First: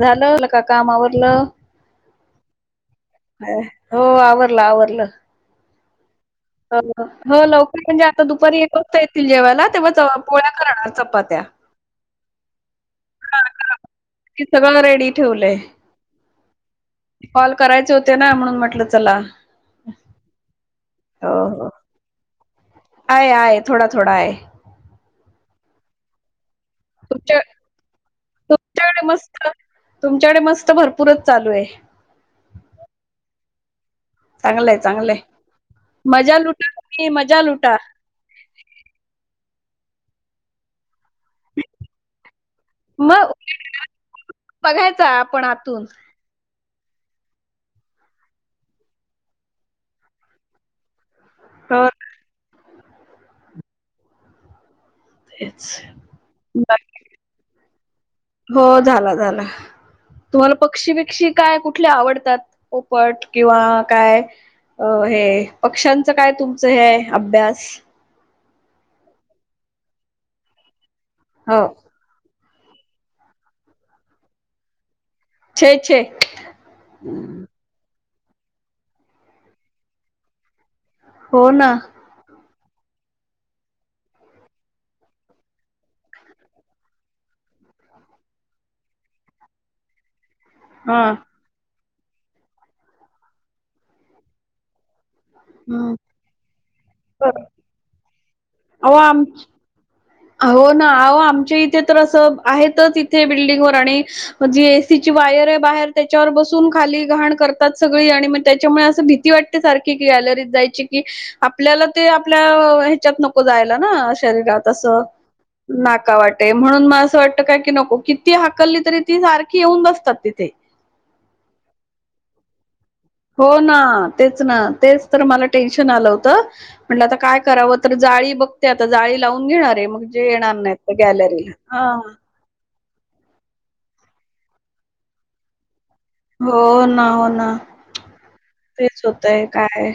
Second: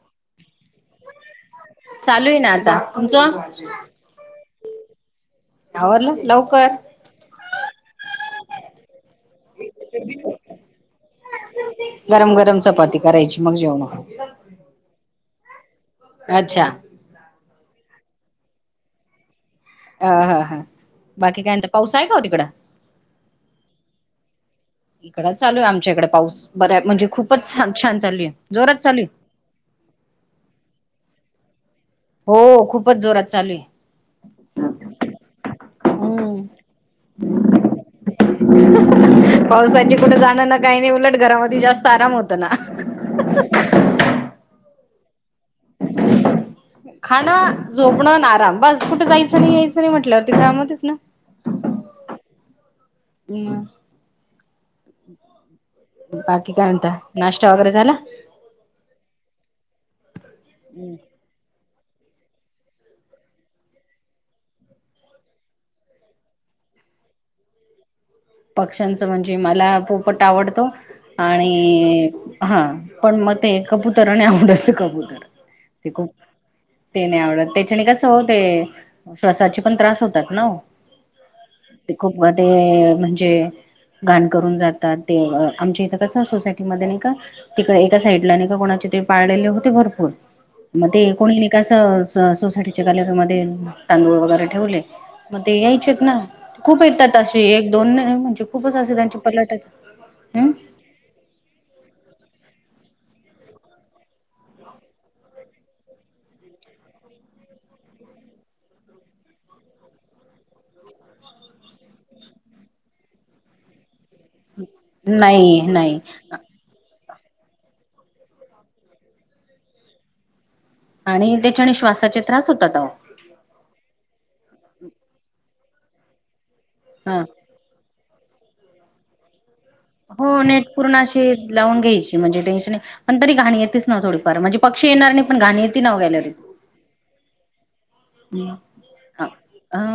झालं आवरलं का काम आवरलं, चालू आहे ना आता तुमचं हो आवरलं आवरलं. आवरलं लव हो लवकर म्हणजे आता दुपारी एक वाजता येतील जेवायला, तेव्हा पोळ्या करणार, चपात्या. गरम गरम चपाती करायची मग जेवण. -की सगळं रेडी ठेवलंय. अच्छा. कॉल करायचे होते ना म्हणून म्हटलं चला अ हा हा, हो बाकी कायं हो मनता? पाऊस आहे का ओ तिकडं? आहे आहे थोडा थोडा आहे. इकडं चालूय आमच्या इकडे पाऊस, बऱ्या म्हणजे तुमच्या खूपच छान आहे, जोरात चालू तुमच्याकडे आहे. मस्त तुमच्याकडे मस्त भरपूरच चालूय. हो, खूपच जोरात चालूय. चांगलंय चांगलंय, मजा हम्म लुटा तुम्ही मजा लुटा. पावसाची कुठं जाणं नऽ काही नाही उलटं घरामध्ये जास्त आराम होतं ना. मग उलट बघायचा आपण आतून. खाणं झोपणं न आराम, बस कुठे जायचं नाही यायचं नाही म्हटल्यावरती काम होतेच ना. हो हम्म, तेच. बाकी काय म्हणताय? बाकी- नाश्ता वगैरे झाला? हो झाला झाला, तुम्हाला पक्षी बिक्क्षीऽ काय कुठले आवडतात? पोपट किंवा काय, अ हे पक्ष्यांचं काय तुमचं हे हाय? अभ्यास. पक्ष्यांच म्हणजे मला पोपट आवडतो, हो आणिऽ हा पण मग ते कबुतर, आणि आवडाच कबूतर छे ते छे खूपऽ ते नाही आवडतं, त्याच्याने कसं हो ते, श्वासाचे पण त्रास होतात ना ओ. हो ना. ते खूप मध्ये म्हऽ जे घाण करून जातात ते, आमच्या इथं कसं सोसायटीमध्ये नाही का, तिकडे एका साइडला, नाही का कोणाचे ते पाळलेले होते. भरपूर, मग हा ते कोणीने, कसं सोसायटीच्या गॅलरीमध्ये, तांदूळ वगैरे ठेवले, मग ते यायचे हम्म ना, खूप येतात अशे, बरं. एक, दोन म्हणजे खूपच असे अहो त्यांच्या आम पलाटाचे. हो, हम्म ना, अहो आमच्या इथे तर असं आहेतच, इथे बिल्डिंग वर आणि मग, जी एसीची वायर आहे. बाहेर त्याच्यावर बसून खाली घाण करतात, सगळी आणि मग त्याच्यामुळे, असं भीती वाटते. ते सारखी, गॅलरीत जायची, कि आपल्याला ते, आपल्या हच्यात नको जायला ना, शरीरात अस, नाही नाही नाका वाटे म्हणून म, असं वाटत काय की नको, किती हाकलली तरी ती सारखी येऊन बसतात तिथे. आणि त्याच्याने, श्वासाचे त्रास होतात आवो. हो ना, तेच ना, तेच तर मला टेन्शन आलं होतं, म्हटलं आता ह काय कराव तर जाळी बघते आता, जाळी लावून घेणार आहे. मग, जे हो, येणार नेट नाहीत तर पूर्ण गॅलरीला. अशी लावून हा घ्यायची, म्हणजे टेशन नाही. पण तरी घाण येतच ना, थोडीफार म्हणजे, पक्षी येणार नाही, पण घाण येत ना ओ गॅलरीत. हो, ना, हो, ना तेच ह होतय काय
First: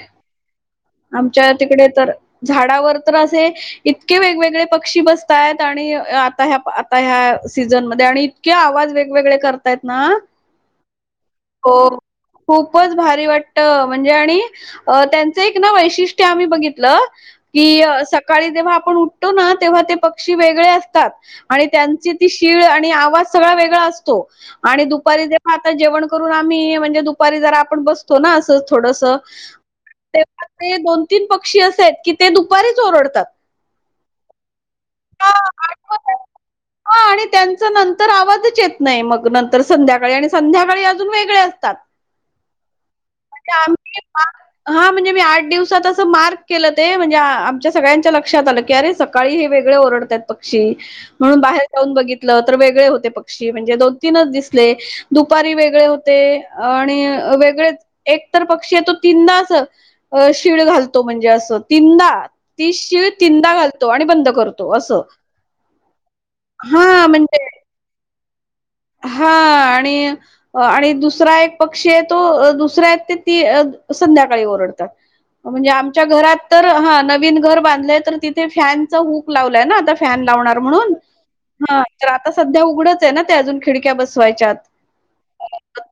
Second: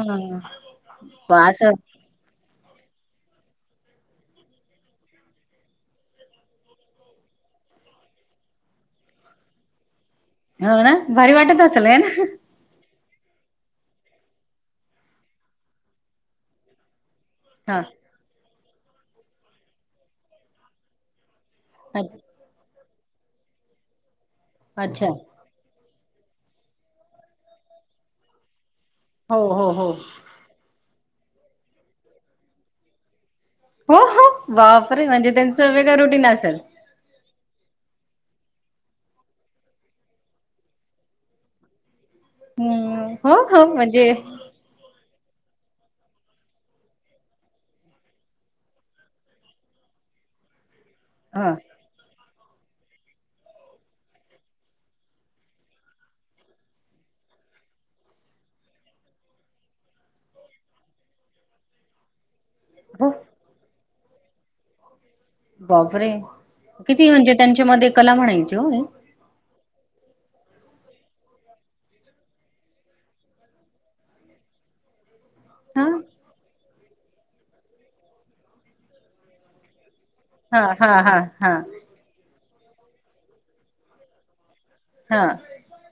आमच्या असं तिकडे तर, झाडावर तर असे इतके वेगवेगळे पक्षी बसतात. आणि, आता ह्या-आता ह्या सीझनमध्ये आणि इतके, आवाज वेगवेगळे करतायत ना. हो, ना भारी वाटत असेल हो. हे ना. खूपच भारी वाटत, म्हणजे आणि त्यांचं एक ना, वैशिष्ट्य आम्ही बघितलं, हा कि, सकाळी जेव्हा आपण उठतो ना, तेव्हा ते पक्षी वेगळे असतात, आणि त्यांची अ- ती तिळ, आणि आवाज सगळा वेगळा असतो, आणि अच्छा दुपारी जे हा, आता जेवण करून आम्ही म्हणजे, दुपारी जरा आपण बसतो ना, असं थोडस, हो, हो, हो, ते, दोन -तीन, पक्षी असे आहेत कि ते, दुपारीच ओरडतात. हो, हो बापरे म्हणजे त्यांचं वेगळ, रुटीन असेल. हा, आणि त्यांच नंतर आवाजच येत नाही. मग नंतर संध्याकाळी, आणि संध्याकाळी अजून वेगळे असतात. हम्म, हो -हो म्हणजे! हा, म्हणजे मी आठ दिवसात, असं मार्क केलं ते, म्हणजे आमच्या सगळ्यांच्या लक्षात आलं की, अरे सकाळी हे वेग गळ, ओरडतात पक्षी, म्हणून ह बाहेर जाऊ बघितल. तर वेगळे होते, पक्षी म्हणजे दोन - तीनच दिसले. दुपारी वेगळे होते, आणि वेगळेच, एक तर पक्षी आहे तो, तीनदा अस अ, शिळ घालतो, म्हणजे असं तीनदा, ती हो शिळ तिनदा घालतो, आणि बंद करतो. असं. बापरे, किती म्हणजे त्यांच्या मध्ये, कला म्हणायची हो. हा, आणि अ, आणि दुसरा एक पक्षी आहे तो, दुसरा आहे ते ती संध्याकाळी ओरडतात. म्हणजे, हा आमच्या घरात तर हा, नवीन घर बांधलंय, तर तिथे फॅन चा हुक लावलाय ना, आता फॅन लावणार हा म्हणून हा हा हा आ तर, आता सध्या उगडच आहे ना, ते अजून. खिडक्या बसवायच्यात. हा,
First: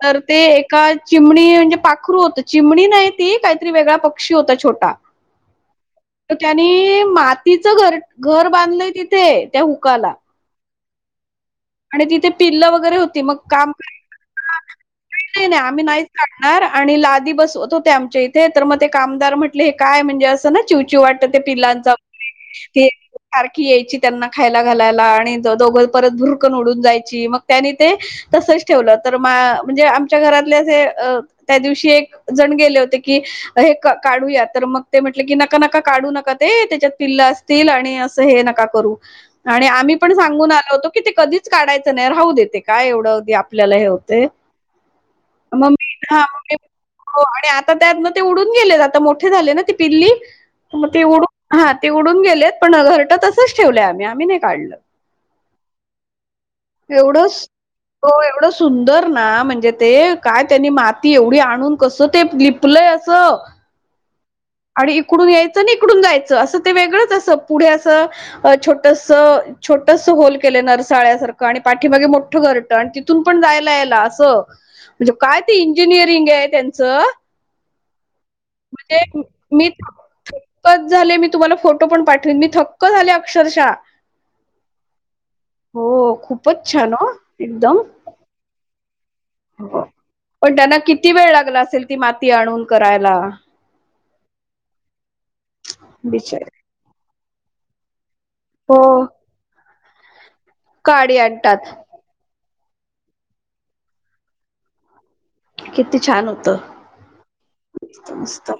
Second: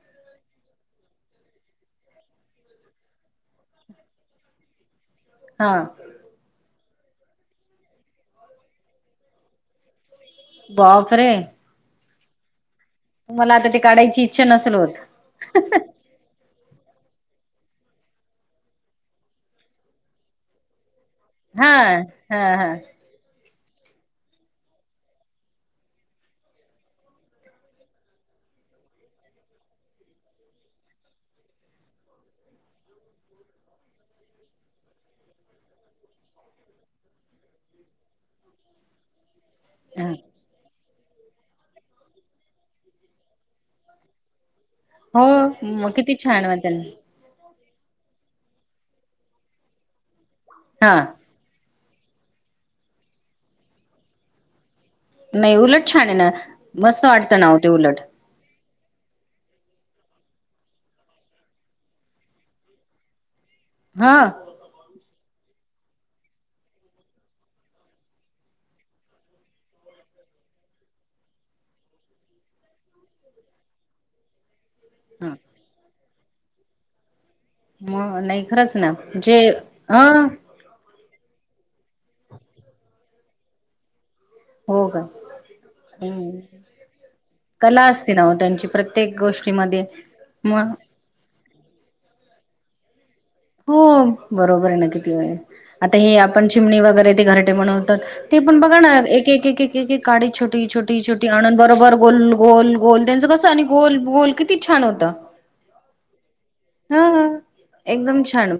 तर ते, एका चिमणी म्हणजे, पाखरू होत. चिमणी नाही ती, काहीतरी वेगळा पक्षी होता. छोटा, हा, तर त्यानी, मातीचं घर -घर बांधलंय तिथे, त्या हुकाला. बाप रे! आणि तिथे पिल्ल वगैरे होती. मग आता काम ते काढायची इच्छा नसेल होत नाही- नाही आम्ही नाही, काडणार, आणि लादी बसवत होते आमच्या इथे, तर मग ते कामदार म्हटले, हे काय म्हणजे असं ना चिवचिव वाटत. ते हा पिलांचा हा हा ते सारखी यायची त्यांना खायला घालायला आणि दोघं परत भुरकून उडून जायची मग त्यांनी ते तसच ठेवलं तर मा म्हणजे आमच्या घरातले असे त्या दिवशी एक जण गेले होते की हे काढूया तर मग ते म्हटले की नका नका काढू नका ते त्याच्यात पिल्लं अस तील आणि असं हे नका करू आणि आम्ही ह पण सांगून आलो होतो की ते कधीच काढायचं नाही राहू दे ते काय एवढं ते आपल्याला हे होते हो मग मी किती हां छान मग व मी त्यांना हो आणि आता त्यातन ते उडून गेलेत, आता मोठे झाले ना ती पिल्ली मग हा ते उडून हा ते उडून गेलेत, पण घरटं तसंच ठेवलंय आम्ही आम्ही नाही काढलं नाही उलट छान आहे न एवढं हो एवढं सुं सुंदर ना म्हणजे ते काय त्यांनी माती एवढी आणून कस ते लिपलय असं हा आणि इकडून यायचं आणि इकडून जायचं असं ते वेगळंच असं पुढे असं अ छोटस छोटस होल के केले नरसाळ्यासारखं आणि पाठीमागे मोठं घरटं आणि तिथून पण जायला यायला असं म्हणजे हा काय ते इंजिनिअरिंग आहे त्यांचं मग नाही खरंच ना जे हम्म कच झाले मी तुम्हाला फोटो पण पाठविन मी थक्क झाले अक्षरशः हो का हो हम्म खूपच छान हो एकदम कला असती ना ओ त्यांची प्रत्येक गोष्ट पण त्यांना किती वेळ लागला असेल ती माती आणून करायला. हो बरोबर आहे ना किती वेळे आता हे आपण बिचारे चिमणी वगैरे ते घरटे बनवतात ते पण बघा ना हो एक एक एक एक काडी छोटी छोटी काडी छोटी आणून आणतात बरोबर गोल गोल गोल त्यांचं कसं आणि गोल गोल किती छान होत. किती छान होतं. हा एकदम छान!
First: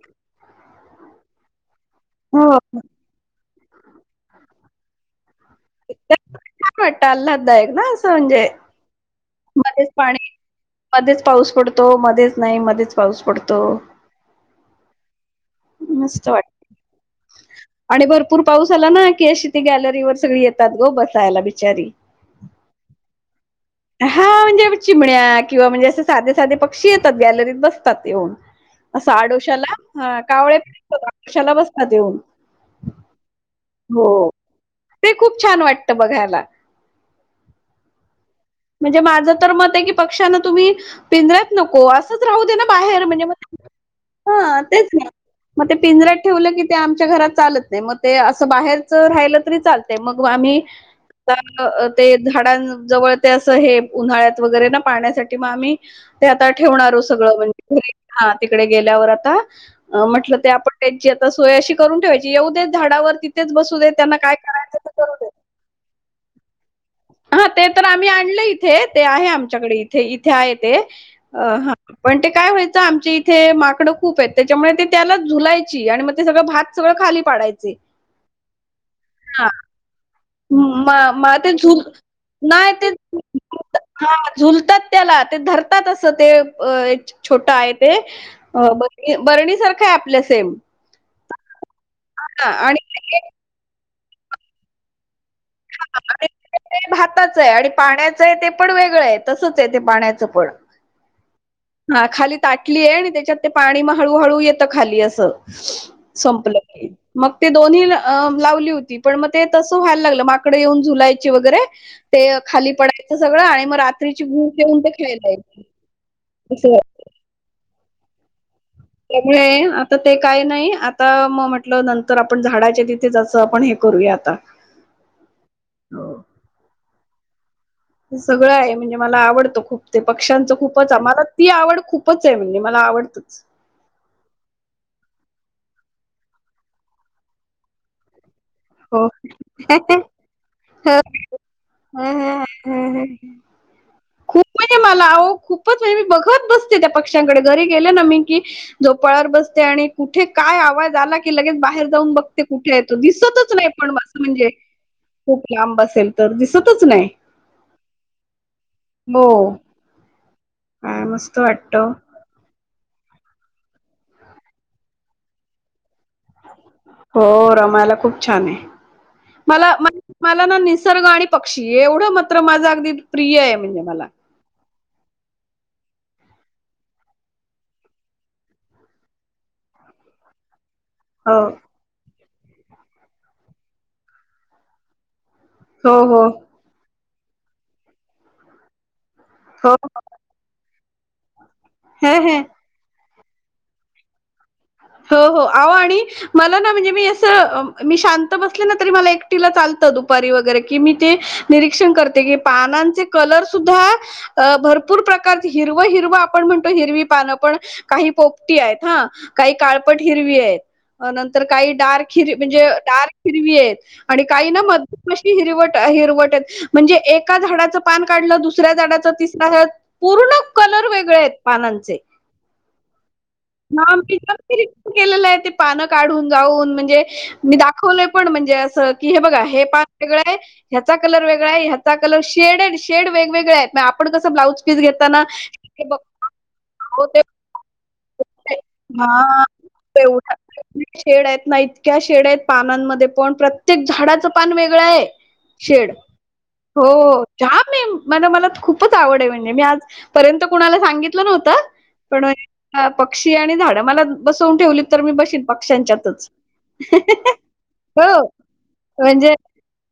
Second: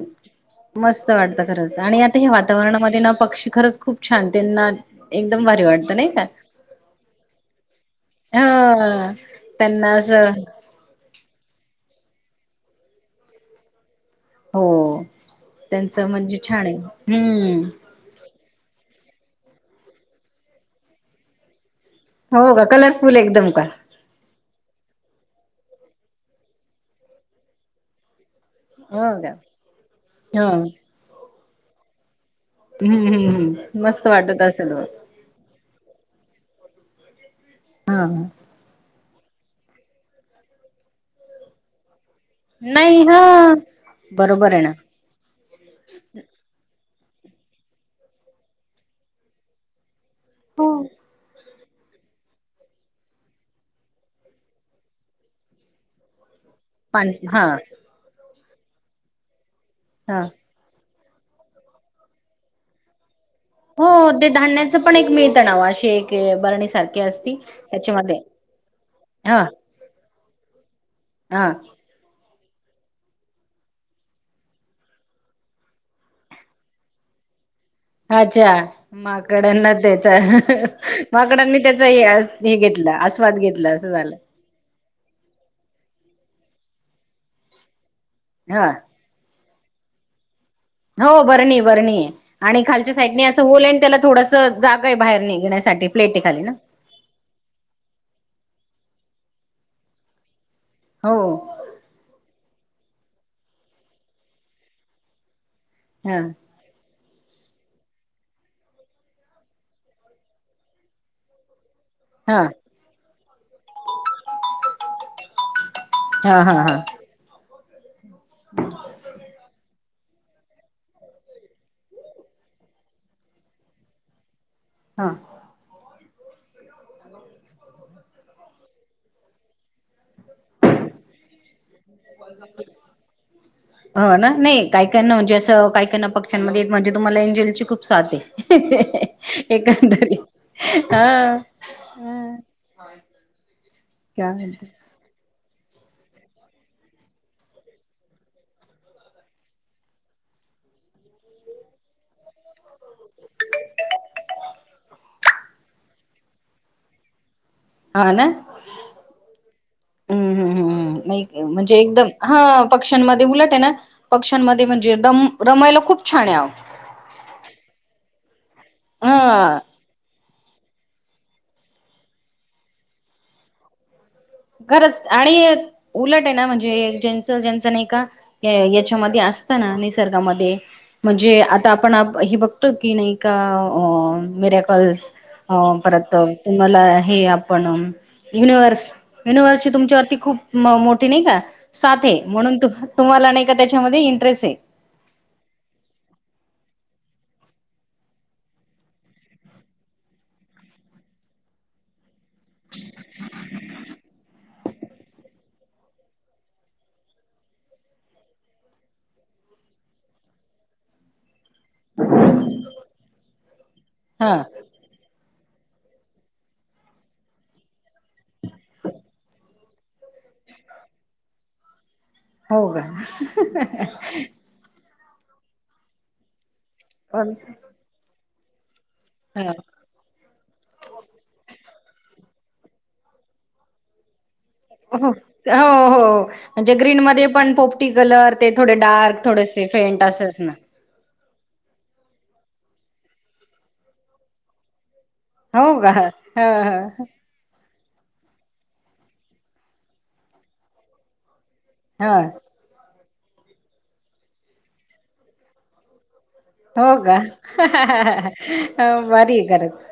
मस्त वाटत खरच आणि या हे हो वातावरणामध्ये ना पक्षी खरच खूप छान त्यांना एकदम भारी वाट नाही का छान वाटत आल्हाददायक ना असं म्हणजे हा मध्येच त्यांना अस पाणी मध्येच पाऊस पडतो मध्येच नाही मध्येच पाऊस पडतो. हो त्यांचं मस्त म्हणजे वाटत छान आहे, हम्म. आणि भरपूर पाऊस आला ना की अशी ती गॅलरीवर सगळी येतात ग बसायला बिचारी. हो का कलरफुल एकदम का? हा, म्हणजे चिमण्या किंवा म्हणजे असे साधे साधे पक्षी येतात गॅलरीत बसतात येऊन. हो असं का आडोशाला हा कावळे ह [unintelligible] आडोश्याला बसतात येऊन. हम्म हम्म हम्म मस्त हो वाटत असेल म ते खूप छान वाटतं बघायला. हा हा म्हणजे माझं तर मत आहे की पक्ष्यांना तुम्ही पिंजऱ्यात नको अस संच राहू दे ना नाही बाहेर हा म्हणजे म बरोबर हा आहे तेच ना. मग ते पिंजऱ्याात ठेवलं की ते आमच्या घरात चालत नाही, मग ते असं बाहेरच राहिलं तरी चाल ते मंग आम्ही हो ते झाडांन जवळ ते असं हे उन्हाळ्यात वगैरे ना पाण्यासाठी मग आम्ही ते आता ठेवणारो पान सगळं हा म्हणजे घरी हा तिकडे गेल्यावर आता हा. म्हटलं ते आपण त्याची आता सोय अशी करून ठेवायची, येऊद्यात झाडावरती हो ते धान्याचं पण एक मिळत ना वं अशी एक बरणीसारखी हा ते तर आम्ही आणलंय इथे ते आहे हा आमच्याकडे इथे इथे आहे ते हा हां पण ते काय व्हायचं आमच्या इथे माकडं खूप आहेत त्याच्यामुळे ते त्याला झुलायची आणि मग ते सगळं भात सगळं खाली पाडायचे. अच्छा हा माकडांना त्याच्या म म ते माकडांनी झुल त्याच हे नाही ते घेतलं आस्वाद घेतलं असं हा झालं. झुलतात त्याला, ते धरतात असं ते छोटं आहे ते हा ब बरणीसारखं हाय आपल्या सेम हो बरणी, बरणी आणि खालच्या साईडने असं होल आणि त्याला थोडसं जागा हाय बाहेर निघण्यासाठी प्लेट हे खाली ना. भाताचं हाय आणि पाण्याचं आहे ते पण वेगळं हाय तसच हाय ते पाण्याचं पण हो हा खाली ताटली हाय आणि त्येच्यात ते पाणी मग हळूहळू येतं खाली असं, हा संपलं. मग ते दोन्ही अ लावली होती पण मग ते तसं व्हायला लागलं माकडं येऊन झुलायची वगैरे ते हा खाली पडायचं सगळं आणि मग रात्रीची गू ठेऊन ते खेळलं हां हां हां [unintelligible] त्यामुळे आता ते काय नाही आता म म्हटलं नंतर आपण झाडाच्या तिथे अस आपण हे करूया आता हां [unintelligible] ते सगळं हाय म्हणजे मला आवडतं खूप ते पक्ष्यांच खूपच आ मला ती आवड खूपच हे म्हणजे मला आवडतच हो ना नाही, काहीकाना म्हणजे असं काहीकाना पक्ष्यांमध्ये म्हणजे तुम्हाला एंजेल ची खूप साथ हे हो. एकंदरी हं हं हं हं हं. खूप [unintelligible] म्हणजे मला अहो खूपच वेळ मी बघत बसते त्या पक्षांकडे घरी गेले ना मी की झोपाळ्यावर बसते आणि कुठे काय आवाज आला की लगेच बाहेर जाऊन बघते कुठेय तो दिसतच नाही पण [unintelligible] म्हणजे खूप लांब असेल तर दिसतच नाय हा ना हम्म हम् हम् काय मस्त नाही वाटत म्हणजे एकदम हा पक्ष्यांमध्ये उलट आहे ना पक्ष्यांमध्ये म्हणजे दम रमायला खूप छान हाय आव. हो रमायला खूप छान हाय हा मला म मला ना निसर्ग आणि पक्षी एवढं मात्र माझं अगदी प्रिय आहे म्हणजे मला खरंच आणि उलट आहे ना ज्यांच ज्यांच नाही का याच्यामध्ये असं त ना, निसर्गामध्ये म्हणजे हो आत ते आपण हे बघतो की नाही का मिर्याकल्स अ हो परत हो ते मला हे आपण म युनिव्हर्स युनिव्हर्सची हो तुमच्यावरती खूप मोठी नाही का, साथ हे हेय हे म्हणून तुम तुम्हाला नाही का त्याच्यामध्ये इंटरेस्ट हेय हो हो आवो आणि मला ना म्हणजे मी असं, मी शांत बसले ना तरी मला एकटीला चालतं दुपारी वगैरे की मी ते निरीक्षण करते की पानांचे कलर सुद्धा अ भरपूर प्रकार हिरवं -हिरवं आपण म्हणतो हिरवी पानं पण काही पोपटी आहेत हा काही काळपट हिरवी आहेत नंत- तर काही डार्क हिर म्हणजे डार्क हिरवी हेयत आणि हा काही ना म कशी हिरवट -हिरवट हेत म्हणजे एका झाडाचं पान काढलं दुसऱ्या झाडाच तिसरा पूर्ण कलर वेगळे आहेत पानांचे. हो का. रिक् केलेलं आहे ते पानं काढून गाऊन म्हणजे मी दाखवलोय पण म्हणजे असं, की हे बघा ह हे वेगळ आहे ह्याचा कलर वेगळा आहे ह्याचा कलर शेड आणी शेड वेगवेगळे आहेत. आपण कस ब्लाऊज हो हो हो म्हणजे ग्रीन ते मध्ये पण पोप टी कलर ते थोडे डार्क हां, थोडेसे फेंट तेवढ्या असतं. शेड आहेत ना, इतक्या शेड आहेत पानांमध्ये पण प्रत्येक झाडाचं पान वेगळं आहे‌. हो शेड का ह ह हो हो. जाम मीम, मला मला खूपच आवड आहे म्हणजे मी आजपर्यंत कुणाला सांगितलं नव्हतं‌. ह पण पक्षी आणि झाड मला बसवून ठेवली तर मी बशीन पक्ष्यांच्यातच. हो हो का म्हणजे भारी खरंच.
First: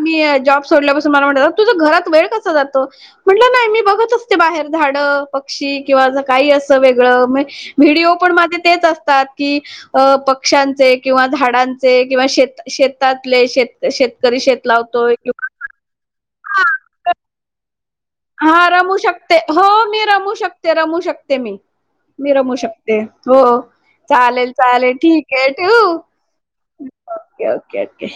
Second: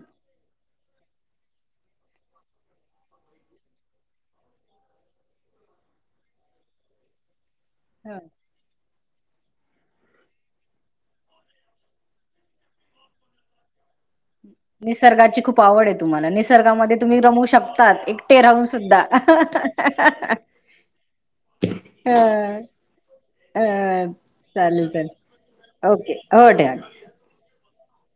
मी जॉब सोडल्यापासून मला म्हटत्यात तुझं घरात वेळ कसा जातो. म्हटलं नाही मी बघत असते बाहेर झाडं पक्षी किंवा काही असं वेगळं म- व्हिडिओ ह पण माझे तेच असतात. कि अ पक्ष्यांचे किंवा झाडांचे किंवा शेत शेतातले शेत श- करी शेत लावतोय निसर्गाची किंवा खूप आवड आहे तुम्हाला, निसर्गामध्ये तुम्ही रमू शकतात एक- हा रमू शकते, हो हो मी रमू शकते रमू शकते मी. अ मी रमू शकते. हो अ चालेल चालेल ठीके ठेवू. ओके हो ठेवा ओके ओके ओके.